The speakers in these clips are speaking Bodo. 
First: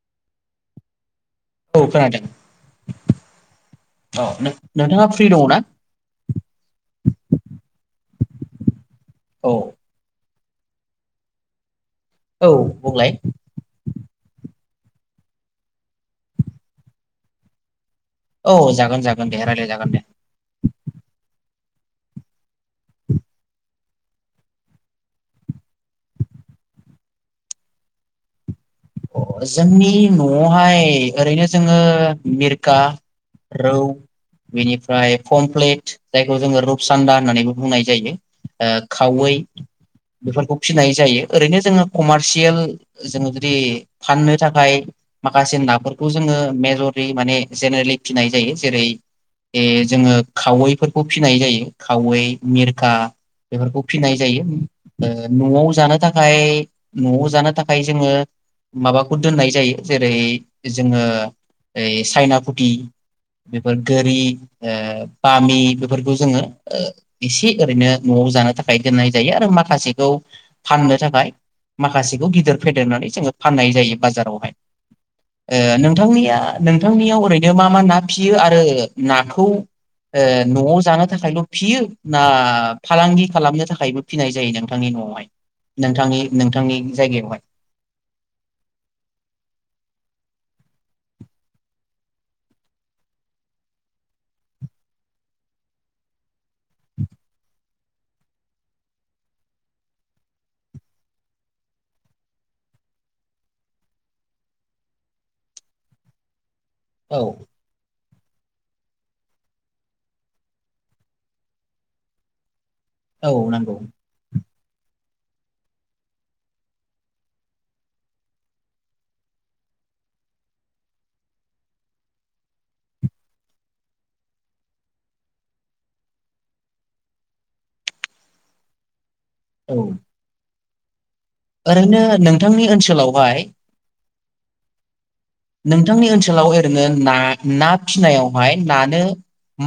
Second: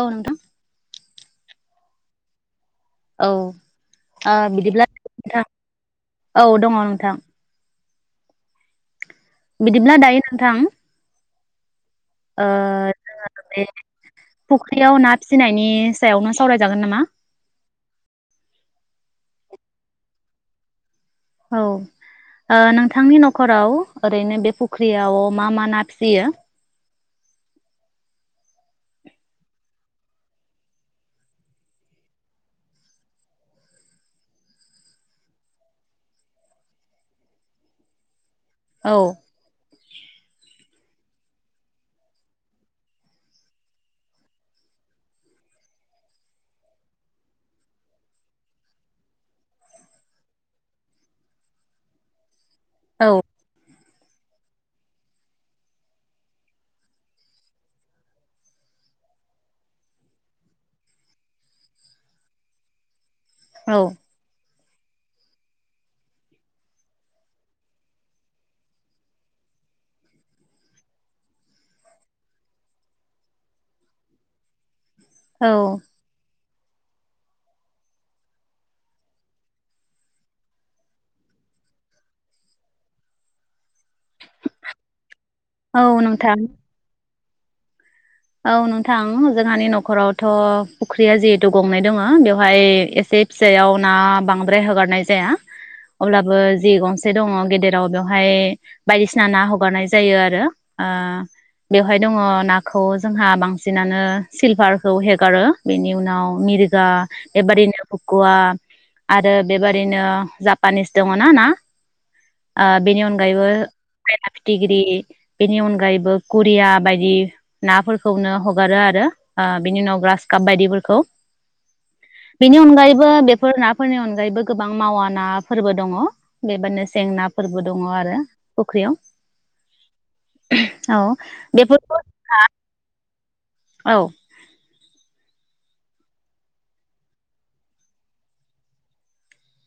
औ नोंथां औ खोनादों औ औ ओ बिदिब्ला नोंथाङा फ्रि दङ नोंथां ना औ दङ नोंथां औ बिदिब्ला दायो नोंथां ओ औ बुंलाय फख्रियाव ना फिनायनि सायावनो सावरायजागोन नामा औ जागोन जागोन दे रायलायजागोन दे औ ओ नोंथांनि नखराव ओरैनो बे फख्रियाव मा मा ना फिसियो अ जोंनि न'आवहाय ओरैनो जोङो मिरखा रौ बेनिफ्राय पमप्लेट जायखौ जोङो रुपसान्दा होननानैबो बुंनाय जायो ओ औ खावै बेफोरखौ फिनाय जायो ओरैनो जोङो कमारसियेल जोङो गो फि फाननो थाखाय माखासे नाफोरखौ जोङो मेजरलि माने जेनेरेलि फिसिनाय जायो जेरै ए जोङो खावैफोरखौ फिनाय जायो खावै मिरखा औ बेफोरखौ फिनाय जायो ओ न'आव जानो थाखाय न'आव जानो थाखाय जोङो माबाखौ दोननाय जायो जेरै जोङो ओइ चायना फुथि बेफोर औ गोरि ओ बामि बेफोरखौ जोङो ओ एसे ओरैनो न'आव जानो थाखाय दोननाय जायो आरो माखासेखौ फाननो थाखाय माखासेखौ गिदिर फेदेरनानै जोङो फाननाय जायो बाजारावहाय औ ओ नोंथांनिया नोंथांनियाव ओरैनो मा मा ना फियो आरो नाखौ ओ न'आव जानो थाखायल' फियो ना फालांगि खालामनो थाखायबो फिनाय जायो नोंथांनि न'आवहाय औ नोंथांनि नोंथां नोंथांनि जायगायावहाय औ नोंथां जोंहानि नखरावथ' फुख्रिया जिहेथु गंनै दङ बेवहाय एसे फिसायाव ना बांद्राय हगारनाय जाया अब्लाबो जि गंसे दङ गेदेराव बेवहाय बायदिसिना ना हगारनाय जायो आरो ओ बेवहाय दङ ना ख खौ जोंहा बांसिनानो सिलभारखौ हेगारो बेनि उनाव मिर दा औ एबारिनो गवा आरो बेबादिनो जापानिस दङ ना ना आ बेनि औ अनगायैबो नंगौ [unintelligible] फिथिग्रि बेनि अनगायैबो कुरिया बायदि नाफोरखौनो हगारो आरो आ बिनि उनाव ग्रासकाप बायदिफोरखौ बेनि अनगायैबो बेफोर नाफोरनि अनगायैबो गोबां मावा नाफोरबो दङ बेबोनो सें नाफोरबो दङ आरो फुख्रियाव औ [unintelligible] औ बेफोरखौ ओरैनो नों नोथांनि ओनसोलाव वहाय औ नोंथांनि ओनसोलाव एरैनो ना ना फिनायावहाय नानो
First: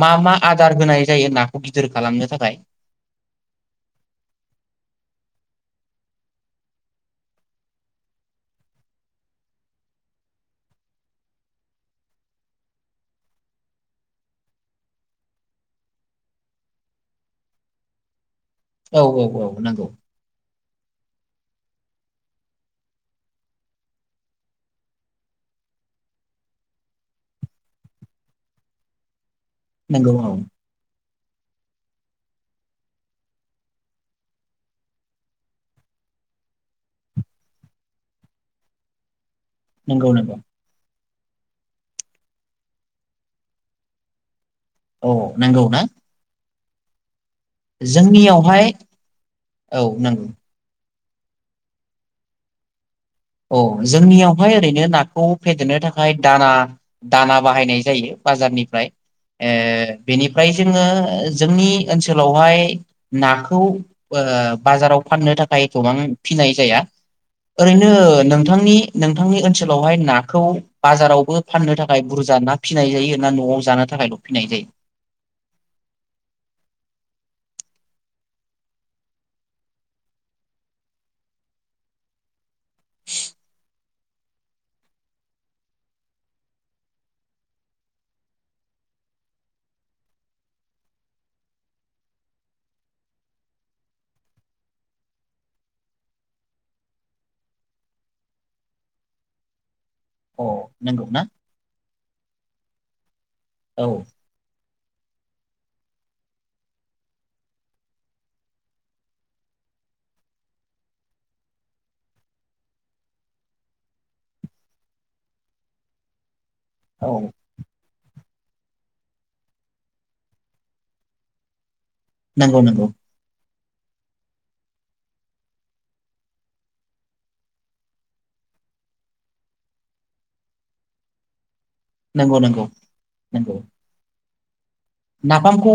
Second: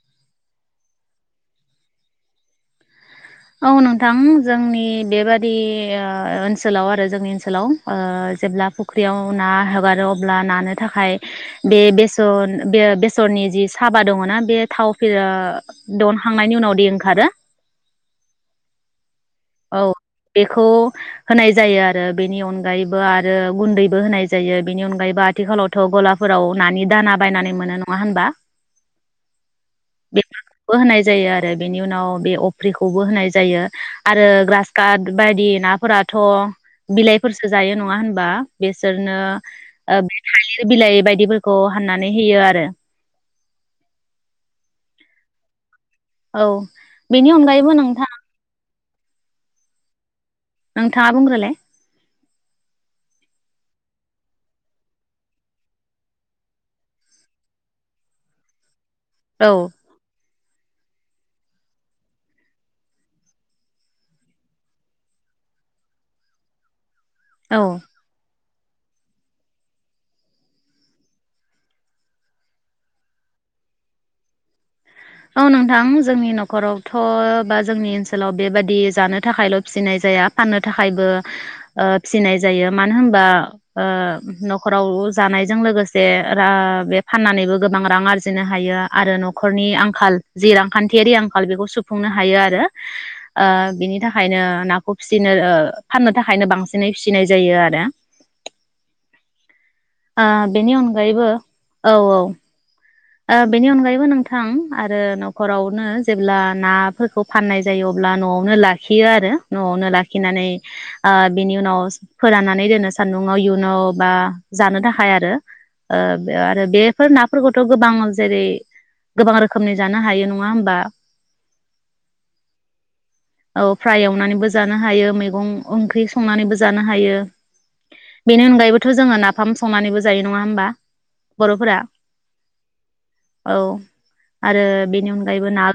मा मा आदार होनाय जायो नाखौ गिदिर खालामनो थाखाय औ नोंथां जोंनि बेबादि ओ-ओनसोलाव आरो जोंनि ओनसोलाव ओ जेब्ला फुख्रियाव ना हगारो अब्ला नानो थाखाय बे बेसन बे बेसरनि जि साबा दङना बे थाव दनखांनायनि उनाव दि ओंखारो औ औ औ बेखौ होनाय जायो आरो बेनि अनगायैबो आरो गुन्दैबो होनाय जायो बेनि अनगायैबो आथिखालावथ' गलाफोराव नानि दाना बायनानै मोनो नङा होनबा नंगौ औ बेफोरखौबो होनाय जायो आरो बेनि उनाव बे अफ्रिखौबो होनाय जायो आरो ग्रास काट बायदि नाफोराथ' बिलाइफोरसो जायो नङा होनबा बेसोरनो ओ नंगौ बे नंगौ थालिर बिलाइ बायदि बिदिफोरखौ हाननानै होयो आरो अ नंगौ ना औ बेनि अनगायैबो नोंथां जोंनियावहाय औ नांगौ नोंथाङा बुंग्रोलाय औ जोंनियावहाय ओरैनो नाखौ फेदेरनो थाखाय दाना दाना बाहायनाय जायो बाजारनिफ्राय औ ए बेनिफ ओमफ्राय जोङो जोंनि ओनसोलावहाय नाखौ ओ बाजाराव फाननो थाखाय गोबां फिनाय जाया औ ओरैनो नोंथांनि नोंथांनि ओनसोलावहाय नाखौ बाजारावबो फाननो थाखाय बुरजा ना फिसिनाय जायो ना न'आव जानो थाखायल' फिनाय जायो औ नोंथां जोंनि नखरावथ' बा जोंनि ओनसोलाव बेबादि जानो थाखायल' फिसिनाय जाया फाननो थाखायबो ओ फिसिनाय जायो मानो होनबा ओ नखराव जानायजों लोगोसे बे फाननानैबो गोबां रां आरजिनो हायो आरो नखरनि आं आंखाल जि रांखान्थियारि आंखाल बेखौ सुफुंनो हायो आरो ओ बिनि थाखायनो नाखौ फिसिनो फाननो थाखायनो बांसिनै फिसिनाय जायो आरो आ अ बेनि नंगौ ना अनगायैबो औ औ ओ बेनि औ अनगायैबो नोंथां आरो नखरावनो जेब्ला नाफोरखौ फाननाय जायो अब्ला न'आवनो लाखियो आरो न'आवनो लाखिनानै ओ बिनि उनाव फोराननानै दोनो सान्दुंङाव इयुनाव बा जानो थाखाय आरो आरो बेफोर औ नाफोरखौ गोबां जेरै गोबां रोखोमनि जानो हायो नङा होमबा नंगौ नंगौ औ फ्राय एवनानैबो जानो हायो मैगं ओंख्रि संनानैबो जानो हायो बेनि अनगायैबोथ' जोङो नाफाम संनानैबो जायो नङा होमबा बर'फोरा नंगौ नंगौ औ नंगौ आरो बेनि अनगायैबो ना नाफामखौ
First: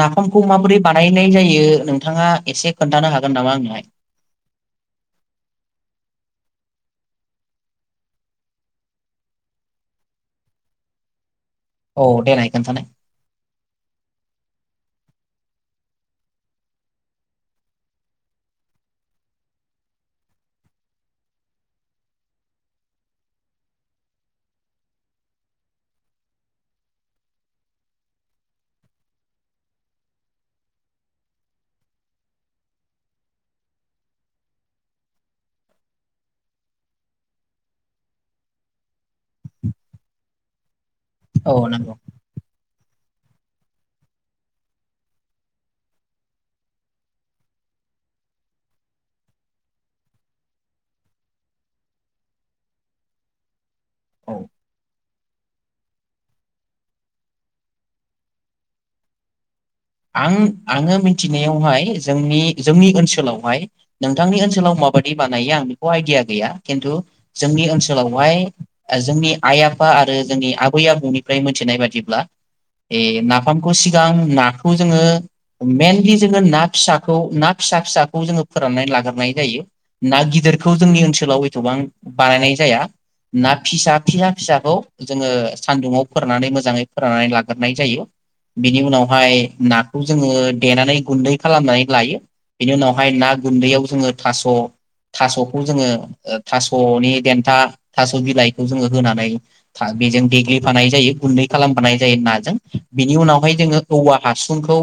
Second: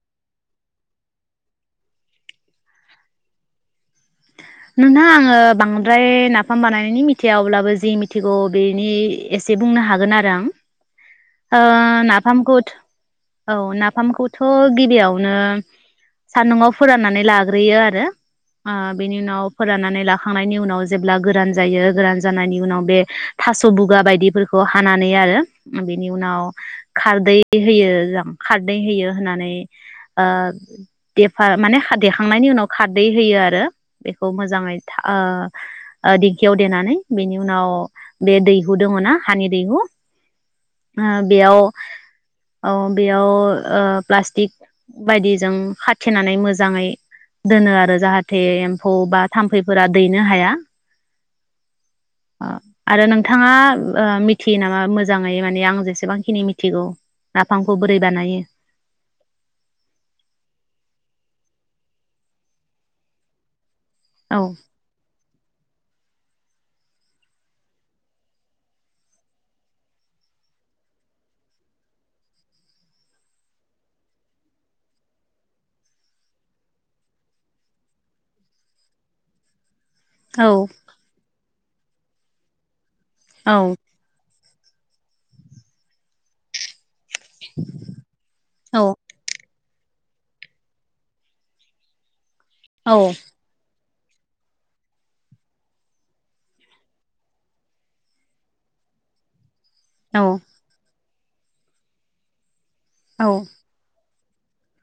नाफामखौ माबोरै बानायनाय जायो नोंथाङा एसे खोन्थानो हागोन नामा आंनोलाय नोंथां आङो बांद्राय नाफाम बानायनायनि मिथिया अब्लाबो जि मिथिगौ बेनि एसे बुंनो हागोन आरो आं औ नाफाम देनाय कुद खोन्थानाय औ नाफाम कुद थ गिबियावनो सान्दुंआव फोराननानै लाग्रोयो आरो ओ बिनि उनाव फोराननानै लाखांनायनि उनाव जेब्ला गोरान जायो गोरान जानायनि उनाव बे थास' बुगा बायदिफोरखौ हानानै आरो बेनि उनाव खारदै होयो खारदै होयो होननानै ओ माने देखांनायनि उनाव खारदै होयो आरो बेखौ मोजाङै ओ ओ दिंखियाव देनानै बेनि उनाव बे दैहु दङ ना हानि दैहु ओ औ बेयाव नंगौ। औ बेयाव ओ प्लास्टिक बायदिजों खाथेनानै मोजाङै दोनो आरो जाहाथे एम्फौ बा थाम्फैफोरा दैनो हाया ओ आरो नोंथाङा ओ औ मिथियो नामा मोजां मोजाङै माने आं जेसेबांखिनि मिथिगौ नाफामखौ बोरै बानायो आं आङो मिथिनायावहाय जोंनि जोंनि ओनसोलावहाय नोंथांनि औ ओनसोलाव माबादि बानायो आं आइडिया गैया खिन्थु जोंनि ओनसोलावहाय जोंनि आइ आफा आरो जोंनि आबै आबौनिफ्राय मोनथिनाय बादिब्ला ए नाफामखौ सिगां ना खौ जोङो मेनलि जोङो ना फिसाखौ ना फिसा फिसाखौ जोङो फोराननानै लाग्रोनाय जायो ना औ गिदिरखौ जोंनि ओनसोलाव गोबां बानायनाय जाया ना औ फिसा फिया फिसाखौ जोङो सानदुुंङाव फोरनानै मोजाङै फोराननानै लाग्रोनाय जायो बिनि औ उनावहाय नाखौ जोङो देनानै गुन्दै खालामनानै लायो बेनि औ उनावहाय ना गुन्दैयाव जोङो थास' थास'खौ जोङो थासनि देन्था थास बिलाइखौ जोङो होनानै बेजों औ देग्लिफानाय जायो गुन्दै खालामफानाय जायो नाजों बिनि औ उनावहाय जोङो औवा हासुंखौ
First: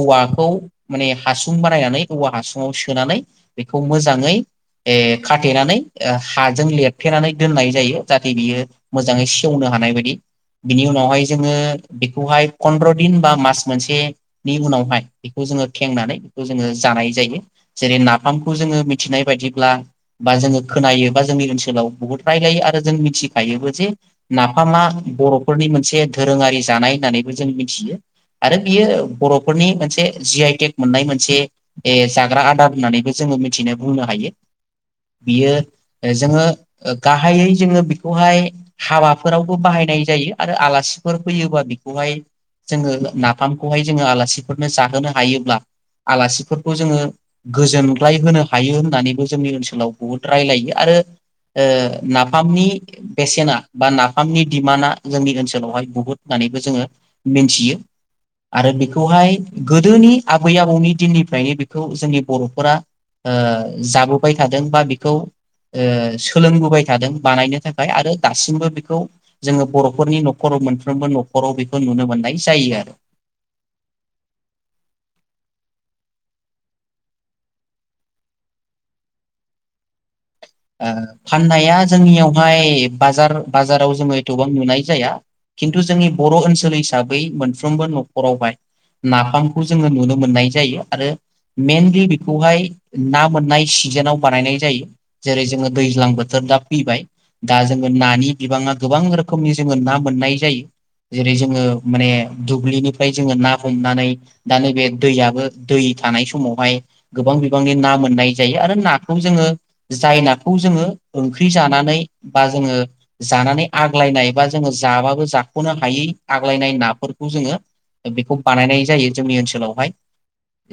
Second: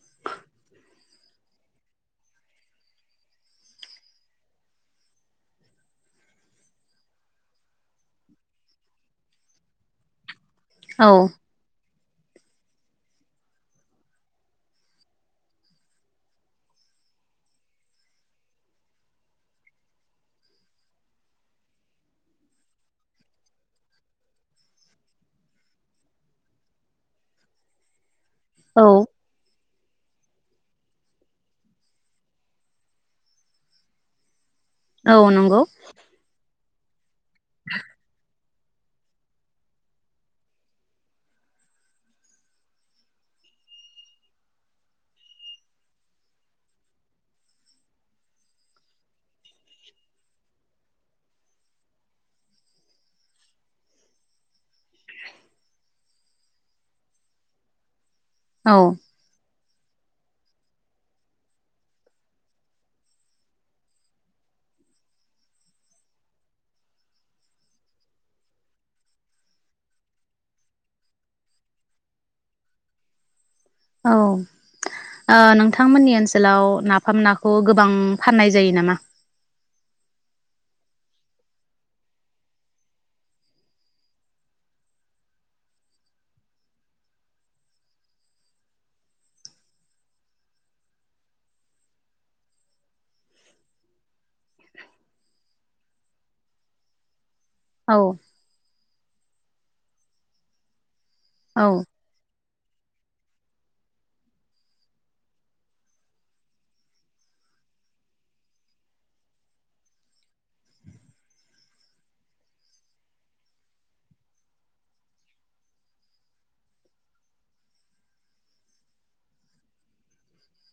औवाखौ माने हासुं बानायनानै औवा हासुङाव सोनानै बेखौ मोजाङै ए खाथेनानै हाजों लेरथेनानै दोननाय जायो जाहाथे बियो मोजाङै सेवनो हानाय बायदि बिनि उनावहाय औ जोङो बेखौहाय पन्द्र दिन बा मास मोनसेनि उनावहाय बेखौ जोङो खेंनानै बेखौ जोङो जानाय जायो जेरै नाफामखौ जोङो मिथिनाय बायदिब्ला बा जोङो खोनायोबा जोंनि ओनसोलाव बहुद रायलायो आरो जों मिथिखायोबो जे नाफामा बरफोरनि मोनसे दोरोङारि जानाय होननानैबो जों मिथियो आरो औ बियो बर'फोरनि मोनसे जी आइ टेग मोननाय मोनसे ए जाग्रा आदार होननानैबो जोङो मिथिनो बुंनो हायो औ बियो नंगौ जोङो ओ गाहायै जोङो बेखौहाय हाबाफोरावबो बाहायनाय जायो आरो आलासिफोर फैयोबा बेखौहाय जोङो ना नाफामखौहाय जोङो आलासिफोरनो जाहोनो हायोब्ला आलासिफोरखौ जोङो गोजोनग्लाय होनो हायो होननानैबो जोंनि ओनसोलाव बुहुद रायलायो आरो ओ नाफामनि बेसेना बा नाफामनि दिडिमान्डआ जोंनि ओनसोलावहाय बुहुत होननानैबो जोङो मिन्थियो आरो औ बेखौहाय गोदोनि आबै आबौनि दिननिफ्रायनो बेखौ जोंनि बरफोरा ओ जाबोबाय थादों बा बेखौ ओ सोलोंबोबाय थादों बानायनो थाखाय आरो दासिमबो बेखौ जोङो बरफोरनि नखराव मोनफ्रोमबो नखराव बेखौ नुनो मोननाय जायो आरो। ओ नोंथांमोननि ओनसोलाव नाफाम नाखौ गोबां फाननाय जायो नामा? ओ फाननाया जोंनियावहाय बाजार-बाजाराव जोङो एथबां नुनाय जाया खिन्थु जोंनि बर' ओनसोल हिसाबै मोनफ्रोमबो नखरावहाय नाफामखौ जोङो नुनो मोननाय जायो आरो मेइनलि बेखौहाय ना मोननाय सिजोनाव बानायनाय जायो जेरै जोङो दैज्लां बोथोर दा फैबाय दा जोङो औ नानि बिबाङा गोबां रोखोमनि जोङो ना मोननाय जायो। जेरै जोङो माने दुब्लिनिफ्राय जोङो ना हमनानै दा नैबे दैयाबो दै थानाय समावहाय गोबां बिबांनि ना मोननाय जायो आरो नाखौ जोङो। जाय नाखौ जोङो ओंख्रि जानानै बा जोङो जानानै आग्लायनाय बा जोङो जाबाबो जाख'नो हायै आग्लायनाय नाफोरखौ जोङो बेखौ बानायनाय जायो जोंनि ओनसोलावहाय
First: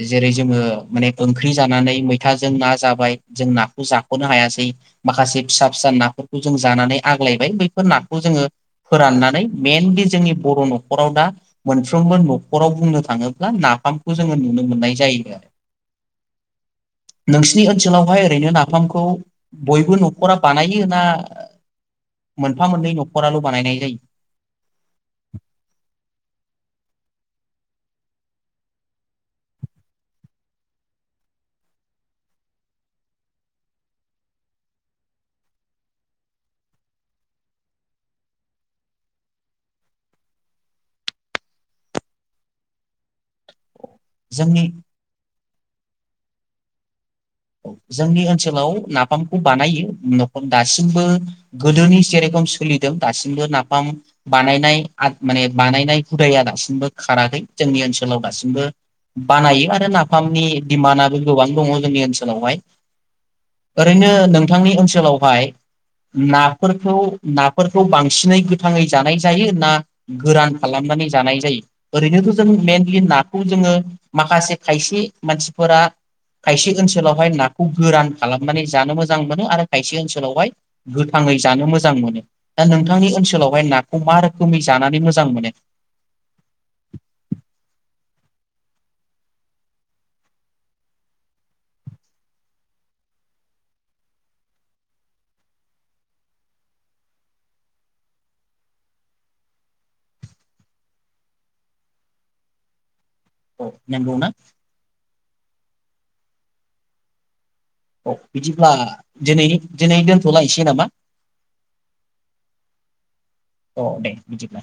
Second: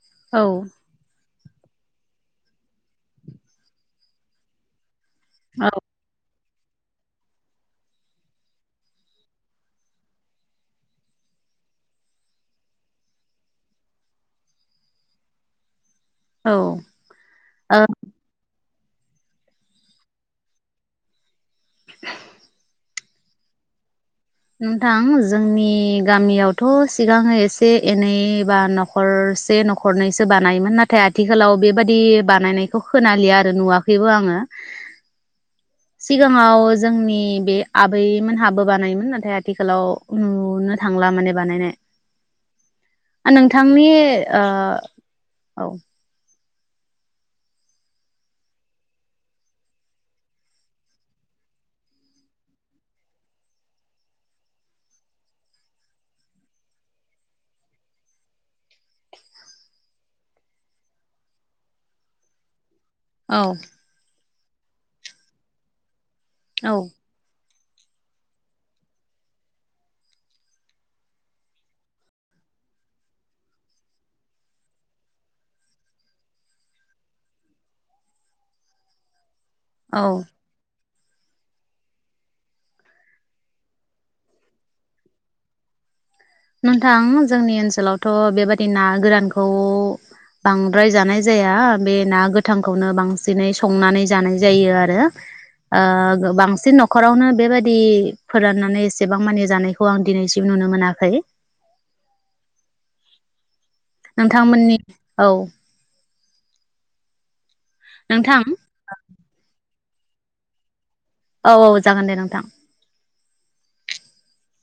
जेरै औ जोङो माने ओंख्रि जानानै मैथाजों ना जाबाय जों नाखौ जा खनो हायासै माखासे औ फिसा फिसा नाफोर जों जानानै आग्लायबाय बैफोर नाखौ जोङो फोराननानै मेइनलि जोंनि बर नखराव दा मोनफ्रोमबो नखराव बुंनो थाङोब्ला नाफामखौ जोङो नुनो मोननाय जायो आरो। औ नोंसिनि ओ ओनसोलावहाय ओरैनो ना नाफामखौ बयबो नखरा बानायो ना मोनफा मोननै न नखराल' बानायनाय जायो नोंथां जोंनि गामियावथ' सिगाङो एसे एनै बा नखरसे नखरनैसो बानायोमोन नाथाय आथिखालाव बेबादि बानायनायखौ खोनालिया आरो नुवाखैबो आङो सिगाङाव जोंनि बे आबैमोनहाबो बानायोमोन नाथ आथिखालाव नुनो थांला माने बानायनाय। नि जोंनि ओ औ जोंनि ओनसोलाव नाफामखौ बानायो नखदासिमबो गोदोनि जेरेखम सोलिदों दासिमबो नाफाम बानायनाय माने बानायनाय हुदाया दासिमबो खाराखै जोंनि ओनसोलाव दासिमबो बानायो आरो नाफामनि डिमान्डआबो गोबां दङ जोंनि ओनसोलाव। फोलावबाय औ ओरैनो नों नोंथांनि ओनसोलावहाय औ नाफोरखौ ना फोरखौ बांसिनै गोथाङै जानाय जायो ना गोरान खालामनानै जानाय जायो ओरैनोथ' जों मेइनलि नाखौ जोङो माखासे खायसे मानसिफोरा खायसे ओनसोल ओनसोलावहाय नाखौ गोरान खालामनानै जानो मोजां मोनो आरो खायसे औ ओनसोलावहाय गोथाङै जानो मोजां मोनो दा नोंथांनि ओनसोलावहाय नाखौ मा रोखोमै जानानै मोजां मोनो? नोंथां जोंनि ओनसोलावथ बेबादि ना गोरानखौ बांद्राय जानाय जाया बे ना गोथांखौनो बांसिनै संनानै जानाय जायो आरो बांसिन ओ नखरावनो बेबादि फोराननानै एसेबां मानि जानायखौ आं दिनैसिम नुनो मोनाखै। औ नंगौना नोंथांमोननि औ नोंथां बिदिब्ला दिनैनि दिनै दोनथ'लायसै नामा औ औ जागोन दे नोंथां। अ दे बिदिब्ला।